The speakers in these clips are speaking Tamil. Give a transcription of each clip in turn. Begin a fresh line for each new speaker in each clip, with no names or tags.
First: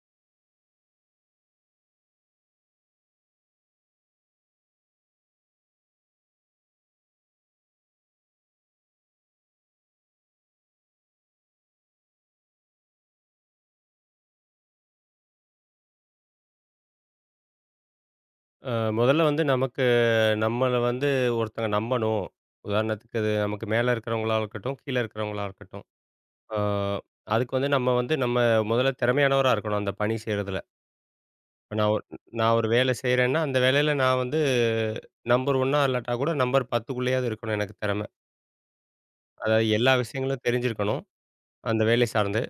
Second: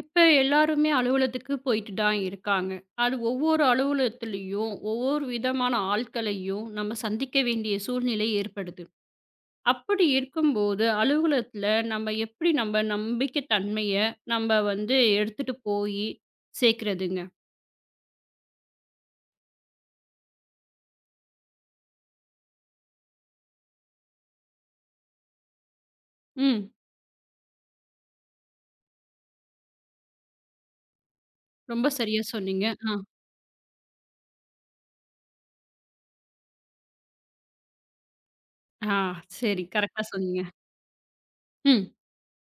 இப்ப எல்லாருமே அலுவலகத்துக்கு போயிட்டு தான் இருக்காங்க. அது ஒவ்வொரு அலுவலகத்திலயும், ஒவ்வொரு விதமான ஆட்களையும் நம்ம சந்திக்க வேண்டிய சூழ்நிலை ஏற்படுது. அப்படி இருக்கும்போது, அலுவலகத்துல நம்ம எப்படி நம்ம நம்பிக்கை தன்மைய நம்ம வந்து எடுத்துட்டு போயி சேர்க்கிறதுங்க?
அ முதல்ல வந்து நமக்கு நம்மள வந்து ஒருத்தங்க நம்பணும். உதாரணத்துக்கு அது நமக்கு மேல இருக்கிறவங்களா இருக்கட்டும், கீழ இருக்கிறவங்களா இருக்கட்டும். அ
ம்.
அதுக்கு வந்து நம்ம முதல்ல திறமையானவரா இருக்கணும், அந்த பணி செய்றதுல. இப்ப
ரொம்ப சரியா
நான்
சொன்னீங்க.
ஒரு
ஆ.
வேலை செய்றேன்னா, அந்த வேலையில நான் வந்து நம்பர் 1னா இல்லாட்டா கூட நம்பர் 10க்குள்ளேயாவது இருக்கணும் எனக்கு திறமை.
ஆ சரி.
அதாவது எல்லா
கரெக்ட்டா சொன்னீங்க.
விஷயங்களும் தெரிஞ்சிருக்கணும், அந்த
ம்.
வேலை சார்ந்து.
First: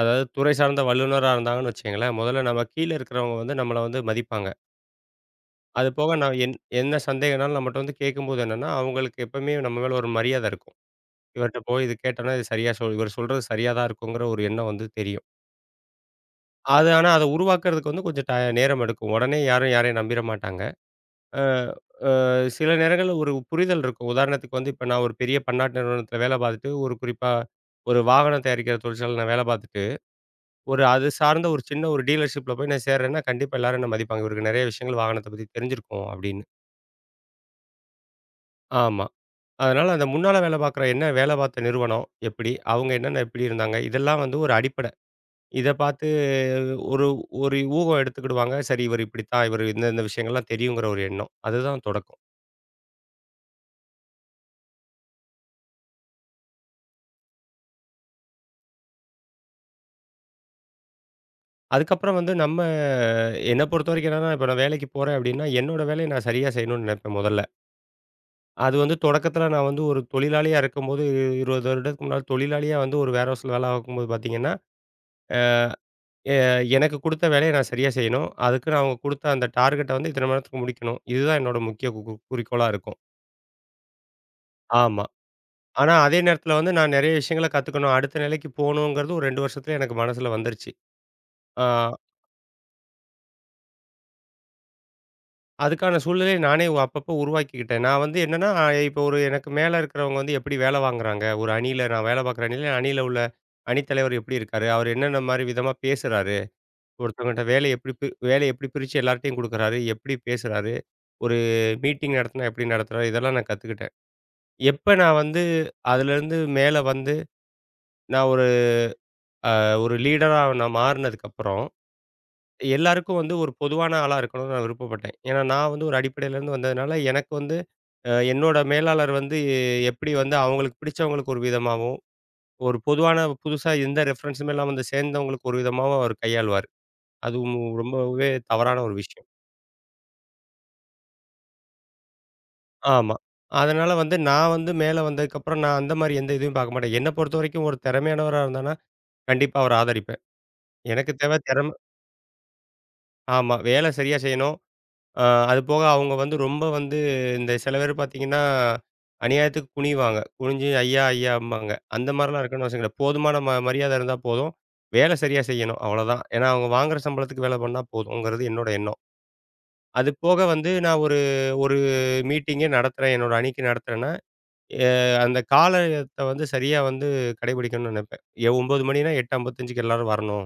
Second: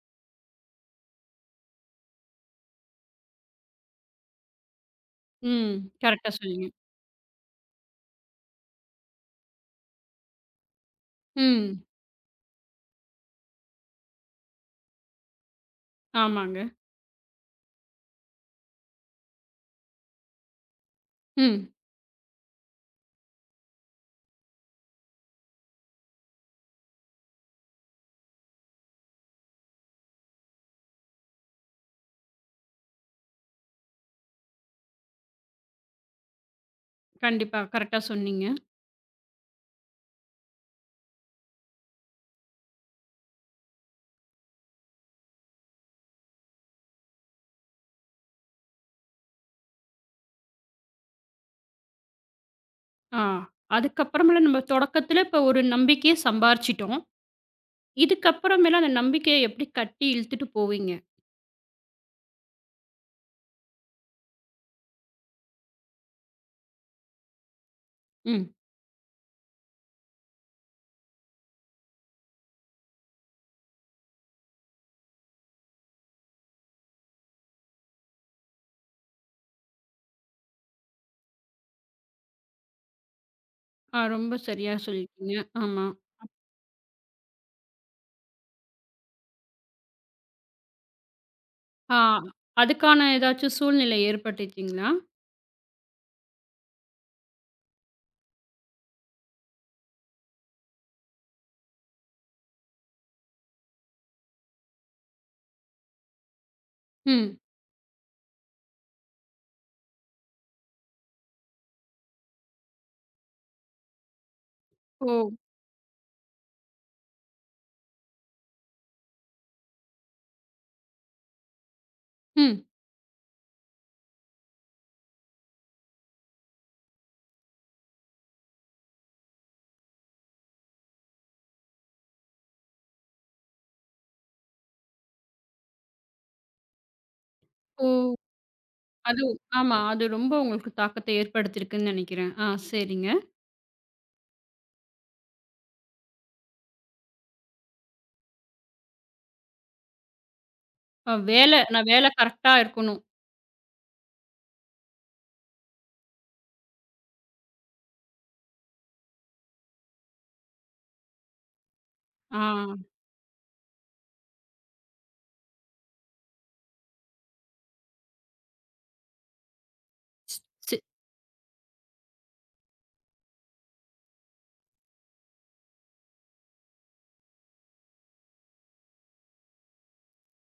அதாவது துறை சார்ந்த வல்லுனரா இருந்தாங்கன்னு வச்சுக்கங்களேன், முதல்ல நம்ம கீழ இருக்கிறவங்க வந்து நம்மள வந்து மதிப்பாங்க.
ம்.
அது போக
கரெக்ட்டா
நான் என்
சொன்னீங்க.
என்ன சந்தேகம்னாலும் நம்மட்ட வந்து கேட்கும்போது என்னன்னா, அவங்களுக்கு எப்பவுமே நம்ம மேல ஒரு மரியாதை இருக்கும். இவர்ட்ட போய்
ம்.
இது கேட்டோம்னா, இது சரியா சொல் இவர் சொல்றது சரியா தான் இருக்குங்கிற ஒரு எண்ணம் வந்து தெரியும்.
ஆமாங்க.
ஆனா அத உருவாக்குறதுக்கு வந்து கொஞ்சம் நேரம் எடுக்கும். உடனே யாரும் யாரையும் நம்பிற மாட்டாங்க. அ
ம்.
அ சில நேரங்கள்ல ஒரு புரிதல் இருக்கும். உதாரணத்துக்கு வந்து இப்ப நான் ஒரு பெரிய பன்னாட்டு நிறுவனத்தில வேலை பார்த்துட்டு, ஒரு குறிப்பா ஒரு வாகனம் தயாரிக்கிற தொழிற்சாலையில நான் வேலை பார்த்துட்டு, ஒரு அது சார்ந்த ஒரு சின்ன ஒரு டீலர்ஷிப்ல போய் நான் சேர்றேன்னா, கண்டிப்பா எல்லாரும் என்ன மதிப்பாங்க. இவருக்கு நெறைய விஷயங்கள் வாகனத்த பத்தி தெரிஞ்சிருக்கும் அப்படின்னு.
கண்டிப்பா. கரெக்ட்டா சொன்னீங்க.
ஆமா. அதனால அந்த முன்னால வேலை பார்க்குற வேலை பார்த்த நிறுவனம் எப்படி? அவங்க என்னென்ன எப்படி இருந்தாங்க? இதெல்லாம் வந்து ஒரு அடிப்படை. இத பார்த்து ஒரு ஒரு ஊகம் எடுத்துக்கிடுவாங்க. சரி இவர் இப்படித்தான், இவர் இந்த இந்த விஷயங்கள்லாம் தெரியுங்கிற ஒரு எண்ணம். அதுதான் தொடக்கம்.
ஆ. அதுக்கப்புறமேல நம்ம தொடக்கத்தில இப்ப ஒரு நம்பிக்கைய சம்பாரிச்சுட்டோம். இதுக்கப்புறமேல அந்த நம்பிக்கைய எப்படி கட்டி இழுத்துட்டு போவீங்க?
அதுக்கப்புறம் வந்து என்ன பொறுத்தவரைக்கும் என்னன்னா, இப்ப நான் வேலைக்கு போறேன் அப்படின்னா, என்னோட வேலைய நான் சரியா செய்யணும்னு நினைப்பேன் முதல்ல.
ம்.
அது வந்து தொடக்கத்தில நான் வந்து ஒரு தொழிலாளியா இருக்கும்போது 20 வருடத்துக்கு முன்னால தொழிலாளியா வந்து ஒரு வேர் ஹவுஸ்ல வேலை பார்க்கும்போது பார்த்தீங்கன்னா எ எனக்கு குடுத்த வேலைய நான் சரியா செய்யணும். அதுக்குன்னு அவங்க குடுத்த அந்த டார்கெட்ட வந்து இத்தன மணி நேரத்துக்கு முடிக்கணும். இதுதான் என்னோட முக்கிய கு கு குறிக்கோளா இருக்கும்.
ஆ ரொம்ப சரியா
ஆமா.
சொல்லியிருக்கீங்க. ஆமா.
ஆனா அதே நேரத்தில வந்து நான் நெறைய விஷயங்கள கத்துக்கணும். அடுத்த நிலைக்கு போணுங்கிறது ஒரு 2 வருஷத்துல எனக்கு மனசுல வந்துருச்சு. ஆ
ஆ அதுக்கான ஏதாச்சும் சூழ்நிலை ஏற்பட்டுச்சுங்களா?
அதுக்கான சூழ்நிலைய நானே அப்பப்போ உருவாக்கிக்கிட்டேன். நான் வந்து என்னன்னா, இப்போ ஒரு எனக்கு மேல இருக்கிறவங்க வந்து எப்படி வேல வாங்குறாங்க? ஒரு அணியில நான் வேல பார்க்குற அணியில, உள்ள அணித்தலைவர் எப்படி இருக்காரு? அவர் என்னென்ன மாரி விதமா பேசுறாரு?
ம்.
ஒருத்தவங்கட்ட வேலைய எப்படி பிரிச்சு எல்லார்ட்டயும் குடுக்குறாரு? எப்படி பேசுறாரு? ஒரு மீட்டிங் நடத்தினா எப்படி நடத்துறாரு? இதெல்லாம் நான் கத்துக்கிட்டேன். எப்ப
ஓ!
நான் வந்து அதுலேருந்து மேல வந்து நான் ஒரு ஒரு லீடரா நான் மாறுனதுக்கப்புறம்,
ம்.
எல்லாருக்கும் வந்து ஒரு பொதுவான ஆளா இருக்கணும்னு நான் விருப்பப்பட்டேன். ஏன்னா நான் வந்து ஒரு அடிப்படையிலேருந்து வந்ததுனால, எனக்கு வந்து என்னோட மேலாளர் வந்து எப்படி வந்து அவங்களுக்கு பிடிச்சவங்களுக்கு ஒரு விதமாவும், ஒரு பொதுவான புதுசா எந்த ரெஃபரன்ஸுமே இல்லாம வந்து சேர்ந்தவங்களுக்கு ஒரு விதமாவும் அவர் கையாளுவார். அதுவும்
ஓ!
ரொம்பவே தவறான ஒரு
அது
விஷயம்.
ஆமா. அது ரொம்ப உங்களுக்கு தாக்கத்த ஏற்படுத்தியிருக்குன்னு நெனைக்கிறேன். ஆ சரிங்க.
ஆமா. அதனால வந்து நான் வந்து மேல வந்ததுக்கப்புறம் நான் அந்த மாரி எந்த இதுவும் பார்க்க மாட்டேன். என்ன பொறுத்தவரைக்கும் ஒரு திறமையானவரா இருந்தான்னா, கண்டிப்பா அவர ஆதரிப்பேன். எனக்கு
அ
தேவை
வேல
திறமை.
நான் வேல கரெக்ட்டா இருக்கணும்.
ஆமா. வேலை சரியா செய்யணும். அ அது போக அவங்க வந்து ரொம்ப வந்து இந்த சில பேர் பார்த்தீங்கன்னா, அநியாயத்துக்கு குனிவாங்க. குனிஞ்சு ஐயா! ஐயாம்பாங்க. அந்த
ஆ.
மாரிலாம் இருக்கணும்னு அவசியம் கிடையாது. போதுமான மரியாதை இருந்தா போதும். வேலை சரியா செய்யணும். அவ்வளோதான். ஏன்னா அவங்க வாங்குற சம்பளத்துக்கு வேலை பண்ணா போதும்ங்கிறது என்னோட எண்ணம். அது போக வந்து
ஸ்
நான் ஒரு ஒரு மீட்டிங்கே நடத்துறேன். என்னோட அணிக்கு நடத்துறேன்னா எ அந்த காலத்த வந்து சரியா வந்து கடைபிடிக்கணும்னு நெனைப்பேன். 9:00 மணின்னா 8:55க்கு எல்லாரும் வரணும்.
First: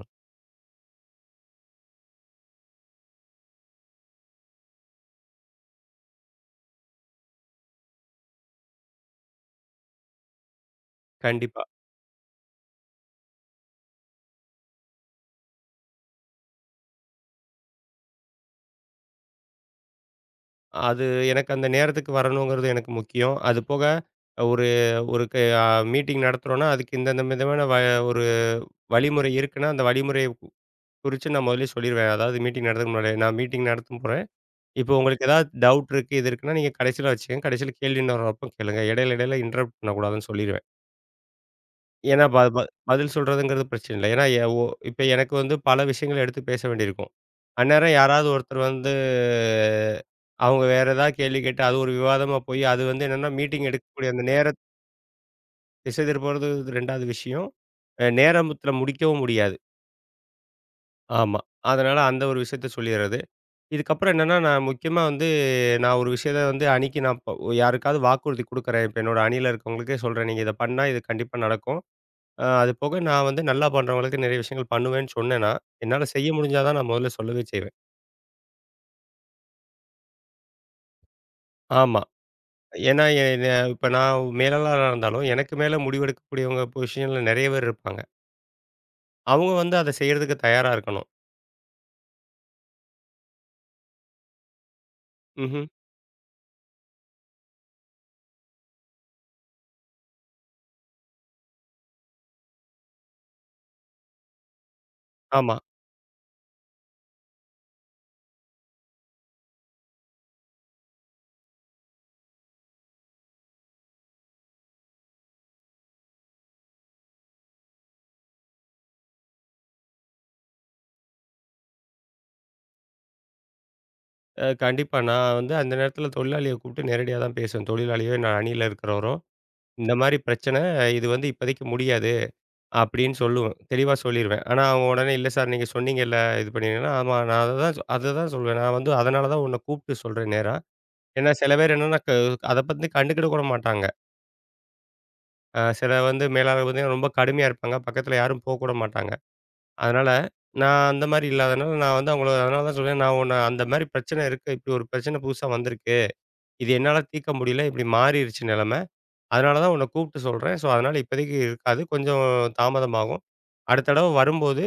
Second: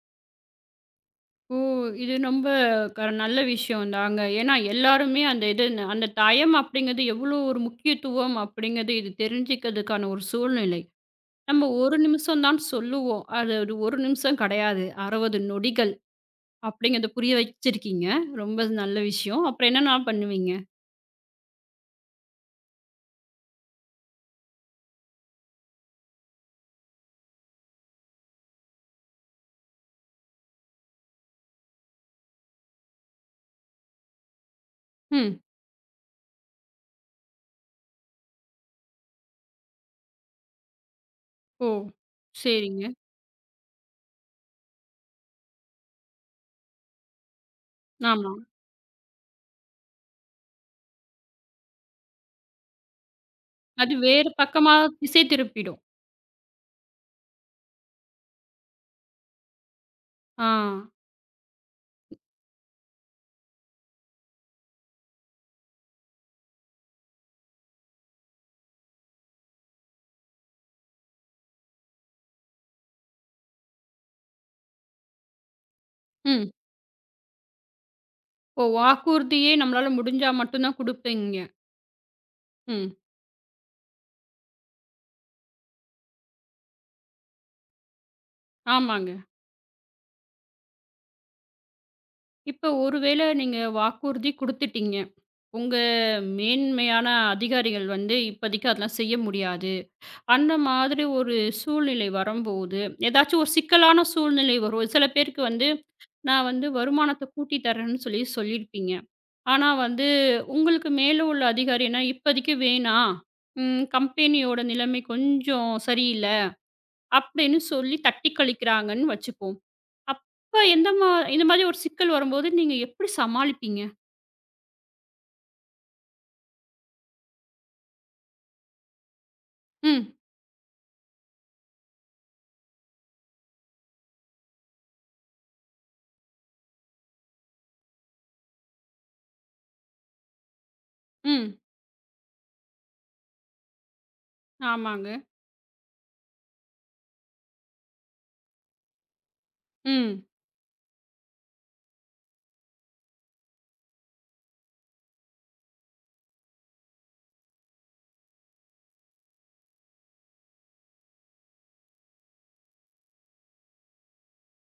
ஓ! இது ரொம்ப நல்ல விஷயம் தாங்க. ஏன்னா எல்லாருமே அந்த இது அந்த டயம் அப்படிங்கிறது எவ்வளோ ஒரு முக்கியத்துவம் அப்படிங்கிறது இது தெரிஞ்சுக்கிறதுக்கான ஒரு சூழ்நிலை.
கண்டிப்பா.
நம்ம 1 நிமிஷம் தான் சொல்லுவோம். அது அது 1 நிமிஷம் கிடையாது. 60 நொடிகள் அப்படிங்கிறத புரிய வச்சிருக்கீங்க. ரொம்ப நல்ல விஷயம். அப்புறம் என்னலாம் பண்ணுவீங்க?
அது எனக்கு அந்த நேரத்துக்கு வரணுங்கிறது எனக்கு முக்கியம். அது போக ஒரு ஒரு க அ மீட்டிங் நடத்துறோம்னா, அதுக்கு இந்த இந்த விதமான ஒரு வழிமுறை இருக்குன்னா, அந்த வழிமுறைய குறிச்சு நான் முதல்லயே சொல்லிருவேன். அதாவது மீட்டிங் நடத்துறதுக்கு முன்னாடியே, "நான் மீட்டிங் நடத்த போறேன். இப்போ உங்களுக்கு
ம்.
ஏதாவது டவுட் இருக்கு, இது இருக்குன்னா, நீங்க கடைசியில வச்சுக்கங்க. கடைசியில கேள்வி நேரம் வரப்போ கேளுங்க. இடையில இடையில இன்டரப்ட் பண்ணக்கூடாதுன்னு" சொல்லிருவேன்.
ஓ!
ஏன்னா, ப ப
சரிங்க.
பதில் சொல்றதுங்கிறது பிரச்சனை இல்ல. ஏன்னா, எ ஒ இப்ப எனக்கு வந்து பல விஷயங்கள எடுத்து பேச வேண்டியிருக்கும். அந்நேரம் யாராவது
ஆமா.
ஒருத்தர் வந்து அவங்க வேற ஏதாவது கேள்வி கேட்டு, அது ஒரு விவாதமா போய், அது வந்து என்னன்னா மீட்டிங்
அது
எடுக்கக்கூடிய அந்த
வேறு பக்கமா திசை திருப்பிடும்.
திசை திருப்புறது 2வது விஷயம். நேரத்துல முடிக்கவும் முடியாது.
ஆ.
ஆமா. அதனால அந்த ஒரு விஷயத்த சொல்லிர்றது. இதுக்கப்புறம் என்னன்னா, நான் முக்கியமா வந்து நான் ஒரு விஷயத்த வந்து அணிக்கு நான் ப யாருக்காவது வாக்குறுதி குடுக்குறேன். இப்ப என்னோட அணியில இருக்கவங்களுக்கே சொல்றேன். நீங்க இத பண்ணா இது கண்டிப்பா நடக்கும். அது போக நான் வந்து நல்லா பண்றவங்களுக்கு நெறைய விஷயங்கள் பண்ணுவேன்னு சொன்னேன்னா, என்னால செய்ய
ம்.
முடிஞ்சா தான் நான் முதல்ல சொல்லவே செய்வேன்.
ஓ! வாக்குறுதியே நம்மளால முடிஞ்சா மட்டும் தான் குடுப்பீங்க.
ஆமா.
ம்.
ஏன்னா, எ ந இப்ப நான் மேலாளரா இருந்தாலும், எனக்கு மேல முடிவெடுக்கக்கூடியவங்க பொசிஷன்ல நெறைய பேர் இருப்பாங்க.
ஆமாங்க.
அவங்க வந்து அத செய்யறதுக்கு தயாரா இருக்கணும்.
இப்ப ஒருவேளை நீங்க வாக்குறுதி குடுத்துட்டீங்க.
ம்ஹ்ம்.
உங்க மேன்மையான அதிகாரிகள் வந்து இப்போதைக்கு அதெல்லாம் செய்ய முடியாது. அந்த மாதிரி ஒரு சூழ்நிலை வரும்போது, ஏதாச்சும் ஒரு சிக்கலான சூழ்நிலை வரும். சில பேருக்கு
ஆமா.
வந்து, நான் வந்து வருமானத்த கூட்டி தரேன்னு சொல்லியிருப்பீங்க. ஆனா வந்து உங்களுக்கு மேல உள்ள அதிகாரினா இப்போதைக்கு வேணாம். ம் கம்பெனியோட நிலைமை கொஞ்சம் சரியில்ல. அப்படின்னு சொல்லி தட்டி கழிக்கிறாங்கன்னு வச்சுப்போம். அப்ப எந்த மா இந்த மாதிரி ஒரு சிக்கல் வரும்போது நீங்க எப்படி சமாளிப்பீங்க?
கண்டிப்பா. நான் வந்து அந்த நேரத்தில தொழிலாளிய கூப்பிட்டு நேரடியா தான் பேசுவேன். தொழிலாளியோ, இல்ல அணியில இருக்கிறவரோ, இந்த
ம்,
மாரி பிரச்சனை. இது வந்து இப்போதைக்கு முடியாது. அப்படின்னு சொல்லுவேன். தெளிவா சொல்லிருவேன். ஆனா அவன் உடனே, "இல்ல சார் நீங்க சொன்னீங்கல்ல, இது பண்ணினீங்கன்னா" ஆமா நான் அததான் சொல்வேன். நான் வந்து அதனால தான் உன்ன கூப்பிட்டு சொல்றேன் நேரா. ஏன்னா சில
ம்.
பேர் என்னன்னா அத பத்தி கண்டுக்கிட கூட மாட்டாங்க.
ஆமாங்க.
சில வந்து மேலாளர்கள் பார்த்தீங்கன்னா ரொம்ப கடுமையா இருப்பாங்க. பக்கத்துல யாரும் போக்கூட மாட்டாங்க. அதனால
ம்.
நான் அந்த மாரி இல்லாதனால, நான் வந்து அவங்கள அதனால தான் சொல்றேன். நான் உன்ன அந்த மாரி பிரச்சனை இருக்கு. இப்படி ஒரு பிரச்சனை புதுசா வந்திருக்கு. இது என்னால தீர்க்க முடியல. இப்படி மாறிருச்சு நிலைமை. அதனால தான் உன்னை கூப்பிட்டு சொல்றேன். ஸோ, அதனால இப்போதைக்கு இருக்காது. கொஞ்சம் தாமதமாகும். அடுத்த தடவ வரும்போது,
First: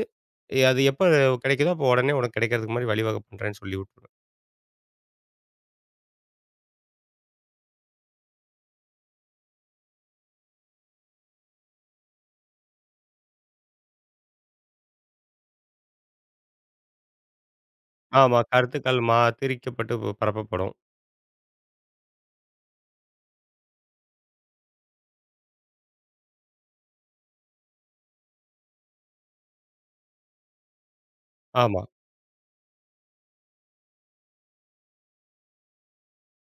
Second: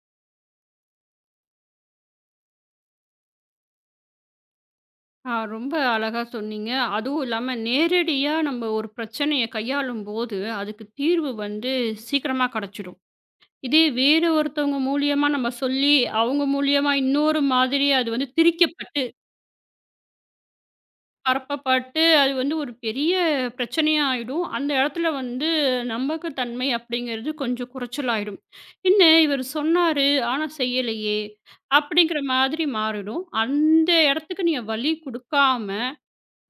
அது எப்ப கிடைக்குதோ, அப்போ உடனே உனக்கு கிடைக்கிறதுக்கு மாரி வழிவகை பண்றேன்னு சொல்லி விட்டுருவேன்.
ஆ ரொம்ப அழகா சொன்னீங்க. அதுவும் இல்லாம நேரடியா நம்ம ஒரு பிரச்சனைய கையாளும்போது, அதுக்கு தீர்வு வந்து சீக்கிரமா கிடைச்சிடும். இதே வேறு ஒருத்தவங்க மூலியமா நம்ம சொல்லி, அவங்க மூலியமா இன்னொரு மாதிரி அது வந்து
ஆமா. கருத்துக்கள்
திரிக்கப்பட்டு
திரிக்கப்பட்டு பரப்பப்படும்.
பரப்பப்பட்டு அது வந்து ஒரு பெரிய பிரச்சனையா ஆயிடும். அந்த இடத்துல வந்து நம்பகத்தன்மை அப்படிங்கிறது கொஞ்சம் குறைச்சலாயிடும். "என்ன இவரு சொன்னாரு, ஆனா செய்யலையே!"
ஆமா,
அப்படிங்கிற மாதிரி மாறிடும். அந்த இடத்துக்கு நீங்க வழி குடுக்காம,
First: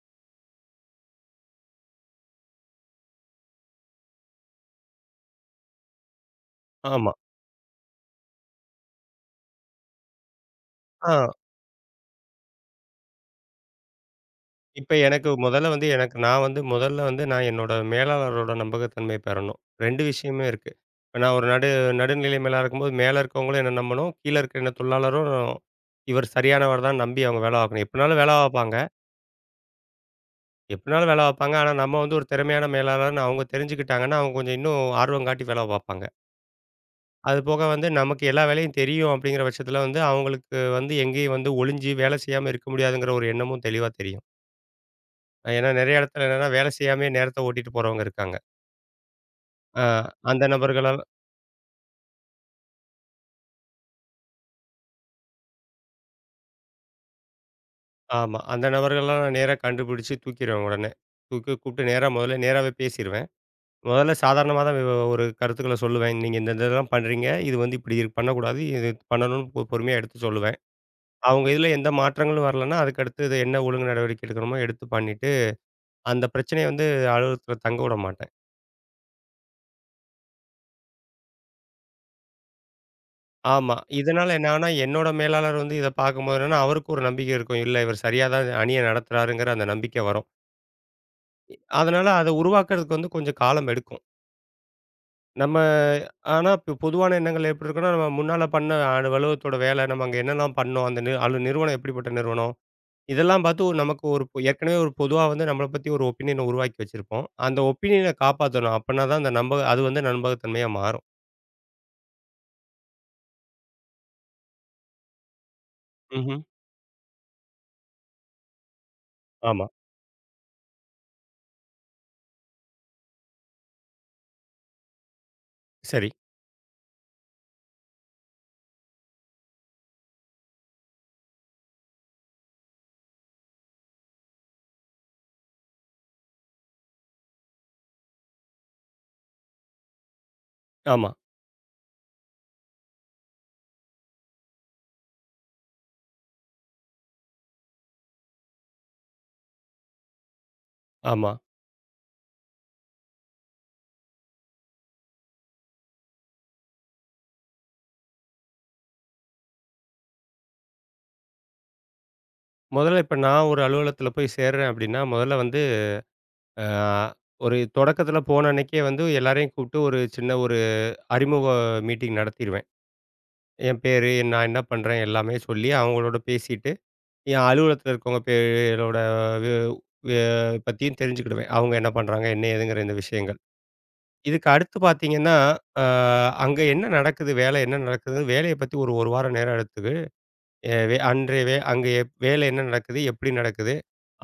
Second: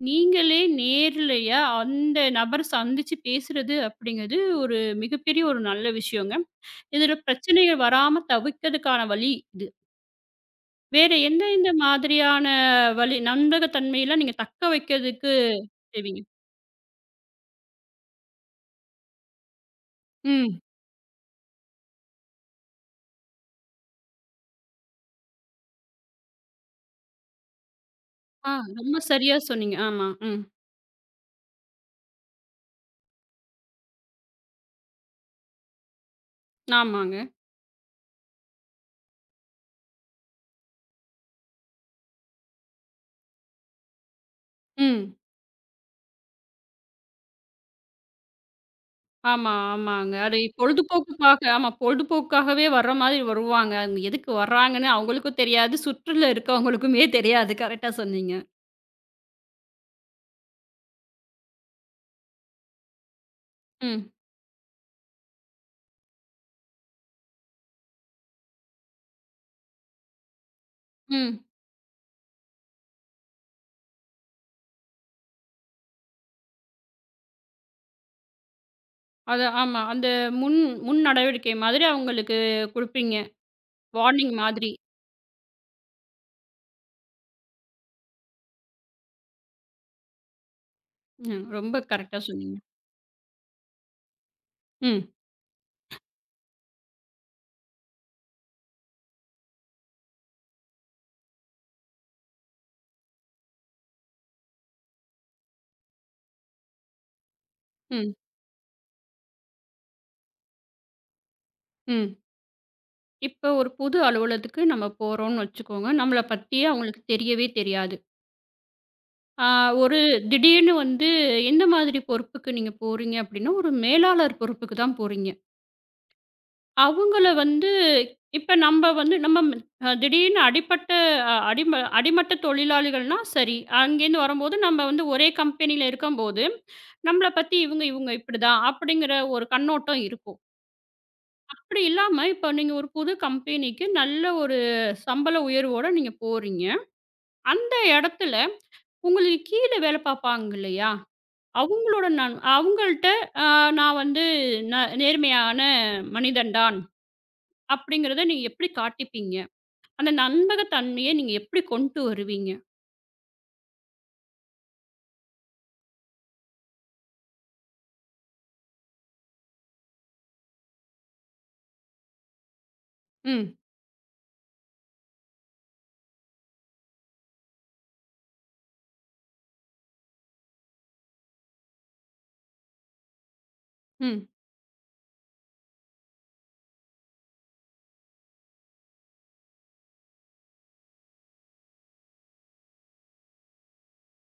நீங்களே நேர்லயா அந்த நபர சந்திச்சு பேசுறது அப்படிங்கிறது ஒரு மிகப்பெரிய ஒரு நல்ல விஷயங்க.
ஆமா.
இதுல பிரச்சனைகள் வராம தவிர்க்கிறதுக்கான வழி இது. வேற
ஆ
எந்த எந்த மாதிரியான வழி நம்பகத்தன்மையில நீங்க தக்க
இப்ப எனக்கு
வைக்கிறதுக்கு
முதல்ல வந்து
செய்வீங்க?
நான் வந்து முதல்ல வந்து நான் என்னோட மேலாளரோட நம்பகத்தன்மைய பெறணும். 2 விஷயமே
ம்.
இருக்கு. இப்ப நான் ஒரு நடு நடுநிலை மேலா இருக்கும்போது, மேல இருக்கவங்களும் என்ன நம்பணும். கீழ இருக்கிற என்ன தொழிலாளரும், இவர் சரியானவர் தான் நம்பி அவங்க வேலை பார்க்கணும். எப்படினாலும் வேலை
ஆ
பார்ப்பாங்க.
ரொம்ப சரியா சொன்னீங்க. ஆமா. ம்.
எப்படினாலும் வேலை பார்ப்பாங்க. ஆனா, நம்ம வந்து ஒரு திறமையான மேலாளர்ன்னு அவங்க தெரிஞ்சுக்கிட்டாங்கன்னா, அவங்க கொஞ்சம் இன்னும் ஆர்வம் காட்டி வேலை பார்ப்பாங்க.
ஆமாங்க.
அது போக வந்து நமக்கு எல்லா வேலையும் தெரியும் அப்படிங்கிற பட்சத்தில வந்து, அவங்களுக்கு வந்து எங்கேயும் வந்து ஒளிஞ்சு வேலை செய்யாம இருக்க முடியாதுங்கிற ஒரு எண்ணமும் தெளிவா தெரியும்.
ம்.
ஏன்னா நெறைய இடத்துல என்னன்னா வேலை செய்யாமயே நேரத்த ஓட்டிட்டு போறவங்க இருக்காங்க.
ஆமா,
அ
ஆமாங்க. அது
அந்த நபர்களால
பொழுதுபோக்குக்காக ஆமா பொழுதுபோக்குக்காகவே வர்ற மாதிரி வருவாங்க. அவங்க எதுக்கு வர்றாங்கன்னு அவங்களுக்கும் தெரியாது. சுற்றுல இருக்கவங்களுக்குமே தெரியாது. கரெக்ட்டா சொன்னீங்க.
ஆமா. அந்த நபர்களெல்லாம் நான் நேரா கண்டுபிடிச்சு தூக்கிருவேன் உடனே. தூக்கி கூப்பிட்டு நேரா முதல்ல நேராவே பேசிருவேன்.
ம்,
முதல்ல சாதாரணமா தான் ஒரு கருத்துக்கள சொல்லுவேன். நீங்க இந்த இந்த இதெல்லாம் பண்றீங்க. இது வந்து இப்படி பண்ணக்கூடாது. இது பண்ணணும்னு பொறுமையா எடுத்து சொல்லுவேன்.
ம்.
அவங்க இதுல எந்த மாற்றங்களும் வரலன்னா, அதுக்கு அடுத்தது என்ன ஒழுங்கு நடவடிக்கை எடுக்கணுமோ எடுத்து பண்ணிட்டு, அந்த பிரச்சனைய வந்து அலுவலகத்துல தங்க விட மாட்டேன்.
அது ஆமா. அந்த முன் முன் நடவடிக்கை மாதிரி அவங்களுக்கு குடுப்பீங்க.
ஆமா. இதனால
வார்னிங்
என்ன ஆகும்னா,
மாதிரி.
என்னோட மேலாளர் வந்து இத பார்க்கும்போது என்னன்னா, அவருக்கு ஒரு நம்பிக்கை இருக்கும். இல்ல இவர் சரியா தான் அணிய நடத்துறாருங்கிற அந்த நம்பிக்கை வரும்.
ம். ரொம்ப
அதனால
கரெக்ட்டா
அத
சொன்னீங்க.
உருவாக்குறதுக்கு வந்து கொஞ்சம் காலம் எடுக்கும்.
ம்,
நம்ம ஆனா இப்ப பொதுவான எண்ணங்கள் எப்படி இருக்குன்னா, நம்ம முன்னால பண்ண அலுவலகத்தோட வேலை, நம்ம அங்க என்னலாம் பண்ணோம், அந்த நிறுவனம் எப்படிப்பட்ட நிறுவனம்? இதெல்லாம் பார்த்து ஒரு ஏற்கனவே ஒரு பொதுவா வந்து நம்மள பத்தி ஒரு ஒப்பீனியன உருவாக்கி வச்சிருப்போம். அந்த ஒப்பீனியன
ம்,
காப்பாத்தணும். அப்பன்னா தான் அந்த நம்ப அது வந்து நம்பகத்தன்மையா மாறும்.
ம். இப்ப ஒரு புது அலுவலகத்துக்கு நம்ம போறோம்னு வச்சுக்கோங்க. நம்மள
ம்ஹ்ம்.
பத்தி அவங்களுக்கு தெரியவே தெரியாது. ஆ,
ஆமா.
ஒரு திடீர்னு வந்து எந்த மாதிரி பொறுப்புக்கு நீங்க போறீங்க அப்படின்னா, ஒரு மேலாளர் பொறுப்புக்கு தான் போறீங்க.
சரி.
அவங்கள வந்து இப்ப நம்ப வந்து நம்ம அ திடீர்னு அடிப்பட்ட அ அடிம அடிமட்ட தொழிலாளிகள்னா சரி. அங்கேருந்து வரும்போது நம்ம வந்து ஒரே கம்பெனியில இருக்கம்போது, நம்மள பத்தி இவங்க இவங்க இப்படிதான் அப்படிங்கிற ஒரு கண்ணோட்டம் இருக்கும்.
ஆமா,
அப்படி இல்லாம இப்ப நீங்க ஒரு புது கம்பெனிக்கு நல்ல ஒரு சம்பள உயர்வோட நீங்க போறீங்க. அந்த இடத்துல உங்களுக்கு கீழ வேலை பார்ப்பாங்க இல்லையா?
ஆமா.
அவங்களோட நான் அவங்கள்ட்ட அ நான் வந்து ந நேர்மையான மனிதன் தான் அப்படிங்கிறத நீங்க எப்படி காட்டிப்பீங்க? அந்த நம்பகத்தன்மைய நீங்க எப்படி கொண்டு வருவீங்க?
முதல்ல இப்ப நான் ஒரு அலுவலகத்தில போய் சேர்றேன் அப்டின்னா, முதல்ல வந்து அ ஒரு தொடக்கத்தில போன அன்னைக்கே வந்து எல்லாரையும் கூப்பிட்டு ஒரு சின்ன ஒரு அறிமுக மீட்டிங் நடத்திருவேன்.
ம்,
என் பேரு, நான் என்ன பண்றேன் எல்லாமே சொல்லி அவங்களோட பேசிட்டு, என் அலுவலகத்தில இருக்கவங்க பேரோட வே வே பத்தியும் தெரிஞ்சுக்கிடுவேன். அவங்க என்ன பண்றாங்க? என்ன ஏதுங்கிற இந்த விஷயங்கள்.
ம்,
இதுக்கு அடுத்து பார்த்தீங்கன்னா, அ அங்க என்ன நடக்குது? வேலை என்ன நடக்குது? வேலைய பத்தி ஒரு 1 வாரம் நேரம் எடுத்துது. எ வே அன்றைய வே அங்க எப் வேலை என்ன நடக்குது? எப்படி நடக்குது?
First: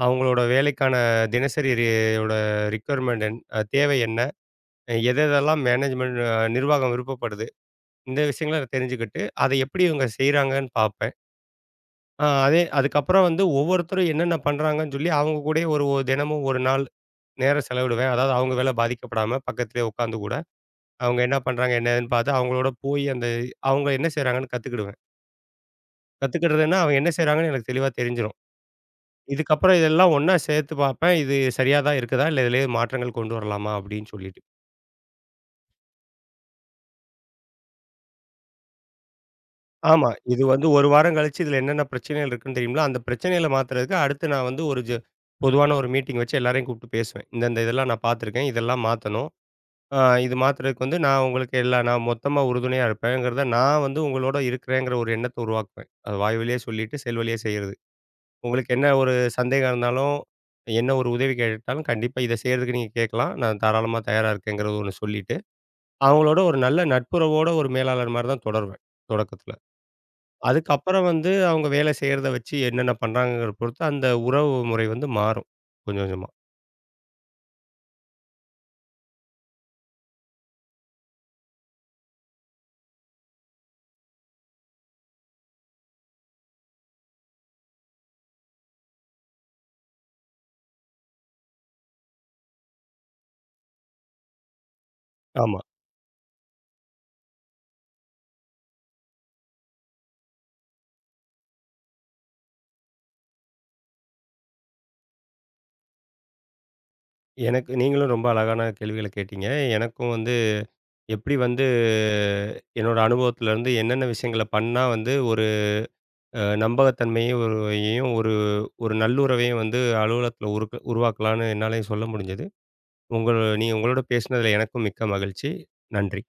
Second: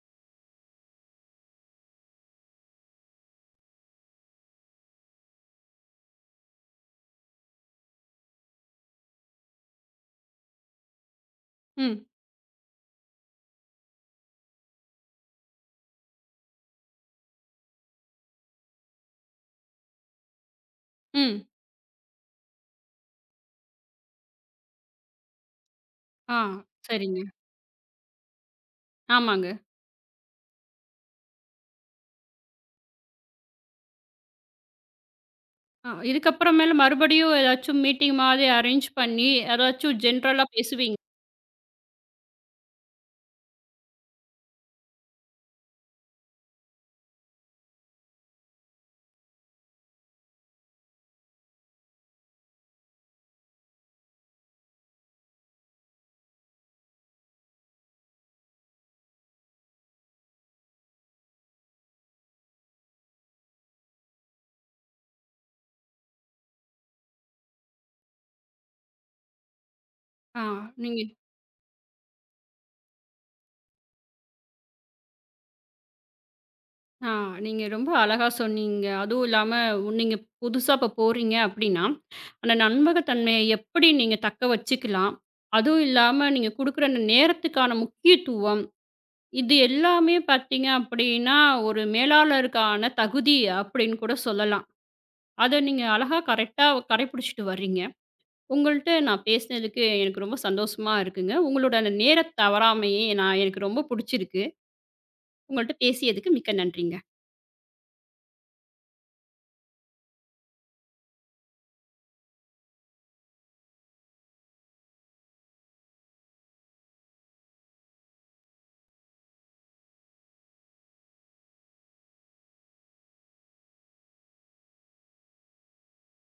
அவங்களோட வேலைக்கான தினசரி ரி யோட ரிக்வயர்மெண்ட் என் அ தேவை என்ன? எதெல்லாம் மேனேஜ்மெண்ட் நிர்வாகம் விருப்பப்படுது? இந்த விஷயங்கள நான் தெரிஞ்சுக்கிட்டு, அத எப்படி இவங்க செய்றாங்கன்னு பார்ப்பேன்.
ம்,
அ அதே அதுக்கப்புறம் வந்து ஒவ்வொருத்தரும் என்னென்ன பண்றாங்கன்னு சொல்லி, அவங்க கூடயே ஒரு ஒ தினமும் 1 நாள் நேரம் செலவிடுவேன். அதாவது அவங்க வேலை பாதிக்கப்படாம பக்கத்திலேயே உட்காந்து கூட. அவங்க என்ன
ம்.
பண்றாங்க? என்ன ஏதுன்னு பார்த்து, அவங்களோட போய் அந்த அவங்க என்ன செய்றாங்கன்னு கத்துக்கிடுவேன்.
ஆ,
கத்துக்கிடுறதுன்னா, அவங்க என்ன
சரிங்க.
செய்றாங்கன்னு எனக்கு தெளிவா தெரிஞ்சிரும்.
ஆமாங்க.
இதுக்கப்புறம் இதெல்லாம் ஒண்ணா சேர்த்து பார்ப்பேன். இது சரியா தான் இருக்குதா? இல்ல இதிலேயே மாற்றங்கள் கொண்டு வரலாமா? அப்படின்னு சொல்லிட்டு.
இதுக்கப்புறமேல மறுபடியும் ஏதாச்சும் மீட்டிங் மாதிரி அரேஞ்ச் பண்ணி, ஏதாச்சும்
ஆமா. இது
ஜென்ரலா
வந்து 1
பேசுவீங்க.
வாரம் கழிச்சு இதில என்னென்ன பிரச்சனைகள் இருக்குன்னு தெரியும்ல, அந்த பிரச்சனைகள மாத்துறதுக்கு அடுத்து நான் வந்து ஒரு ஜ பொதுவான ஒரு மீட்டிங் வச்சு எல்லாரையும் கூப்பிட்டு பேசுவேன். இந்தந்த இதெல்லாம் நான் பார்த்துருக்கேன். இதெல்லாம் மாத்தணும். அ இது மாத்துறதுக்கு வந்து நான் உங்களுக்கு நான் மொத்தமா உறுதுணையா இருப்பேங்கிறத நான் வந்து உங்களோட இருக்கிறேங்கிற ஒரு எண்ணத்த உருவாக்குவேன். அது வாய் வழியா சொல்லிட்டு, செயல் வழியா செய்றது. உங்களுக்கு என்ன ஒரு சந்தேகம் இருந்தாலும், என்ன ஒரு உதவி கேட்டாலும் கண்டிப்பா இத செய்றதுக்கு நீங்க கேட்கலாம். நான் தாராளமா தயாரா இருக்கேங்கிறது ஒண்ணு சொல்லிட்டு, அவங்களோட ஒரு நல்ல நட்புறவோட ஒரு மேலாளர் மாரி தான் தொடருவேன், தொடக்கத்துல.
ஆ, நீங்க
அதுக்கப்புறம் வந்து அவங்க வேலை செய்றத வச்சு என்னென்ன பண்றாங்கங்கிறத பொறுத்து அந்த உறவு முறை வந்து மாறும், கொஞ்சம் கொஞ்சமா.
ஆ நீங்க ரொம்ப அழகா சொன்னீங்க. அதுவும் இல்லாம நீங்க புதுசா இப்ப போறீங்க அப்டின்னா, அந்த நம்பகத்தன்மைய எப்படி நீங்க தக்க வச்சுக்கலாம்? அதுவும் இல்லாம நீங்க குடுக்குற அந்த நேரத்துக்கான முக்கியத்துவம், இது எல்லாமே பார்த்தீங்க அப்டின்னா, ஒரு மேலாளருக்கான தகுதி அப்டின்னு கூட சொல்லலாம். அத
ஆமா.
நீங்க அழகா கரெக்ட்டா கடைபிடிச்சுட்டு வர்றீங்க. உங்கள்ட்ட நான் பேசினதுக்கு எனக்கு ரொம்ப சந்தோஷமா இருக்குங்க. உங்களோட அந்த நேரத் தவறாமையே நான் எனக்கு ரொம்ப புடிச்சிருக்கு. உங்கள்ட்ட பேசியதுக்கு மிக்க நன்றிங்க.
எனக்கு நீங்களும் ரொம்ப அழகான கேள்விகள கேட்டீங்க. எனக்கும் வந்து எப்படி வந்து என்னோட அனுபவத்திலருந்து என்னென்ன விஷயங்கள பண்ணா வந்து ஒரு நம்பகத்தன்மையும் ஒரு ஒரு நல்லுறவையும் வந்து அலுவலகத்துல உருவாக்கலான்னு என்னாலயும் சொல்ல முடிஞ்சது. நீங்க உங்களோட பேசினதுல எனக்கும் மிக்க மகிழ்ச்சி. நன்றி.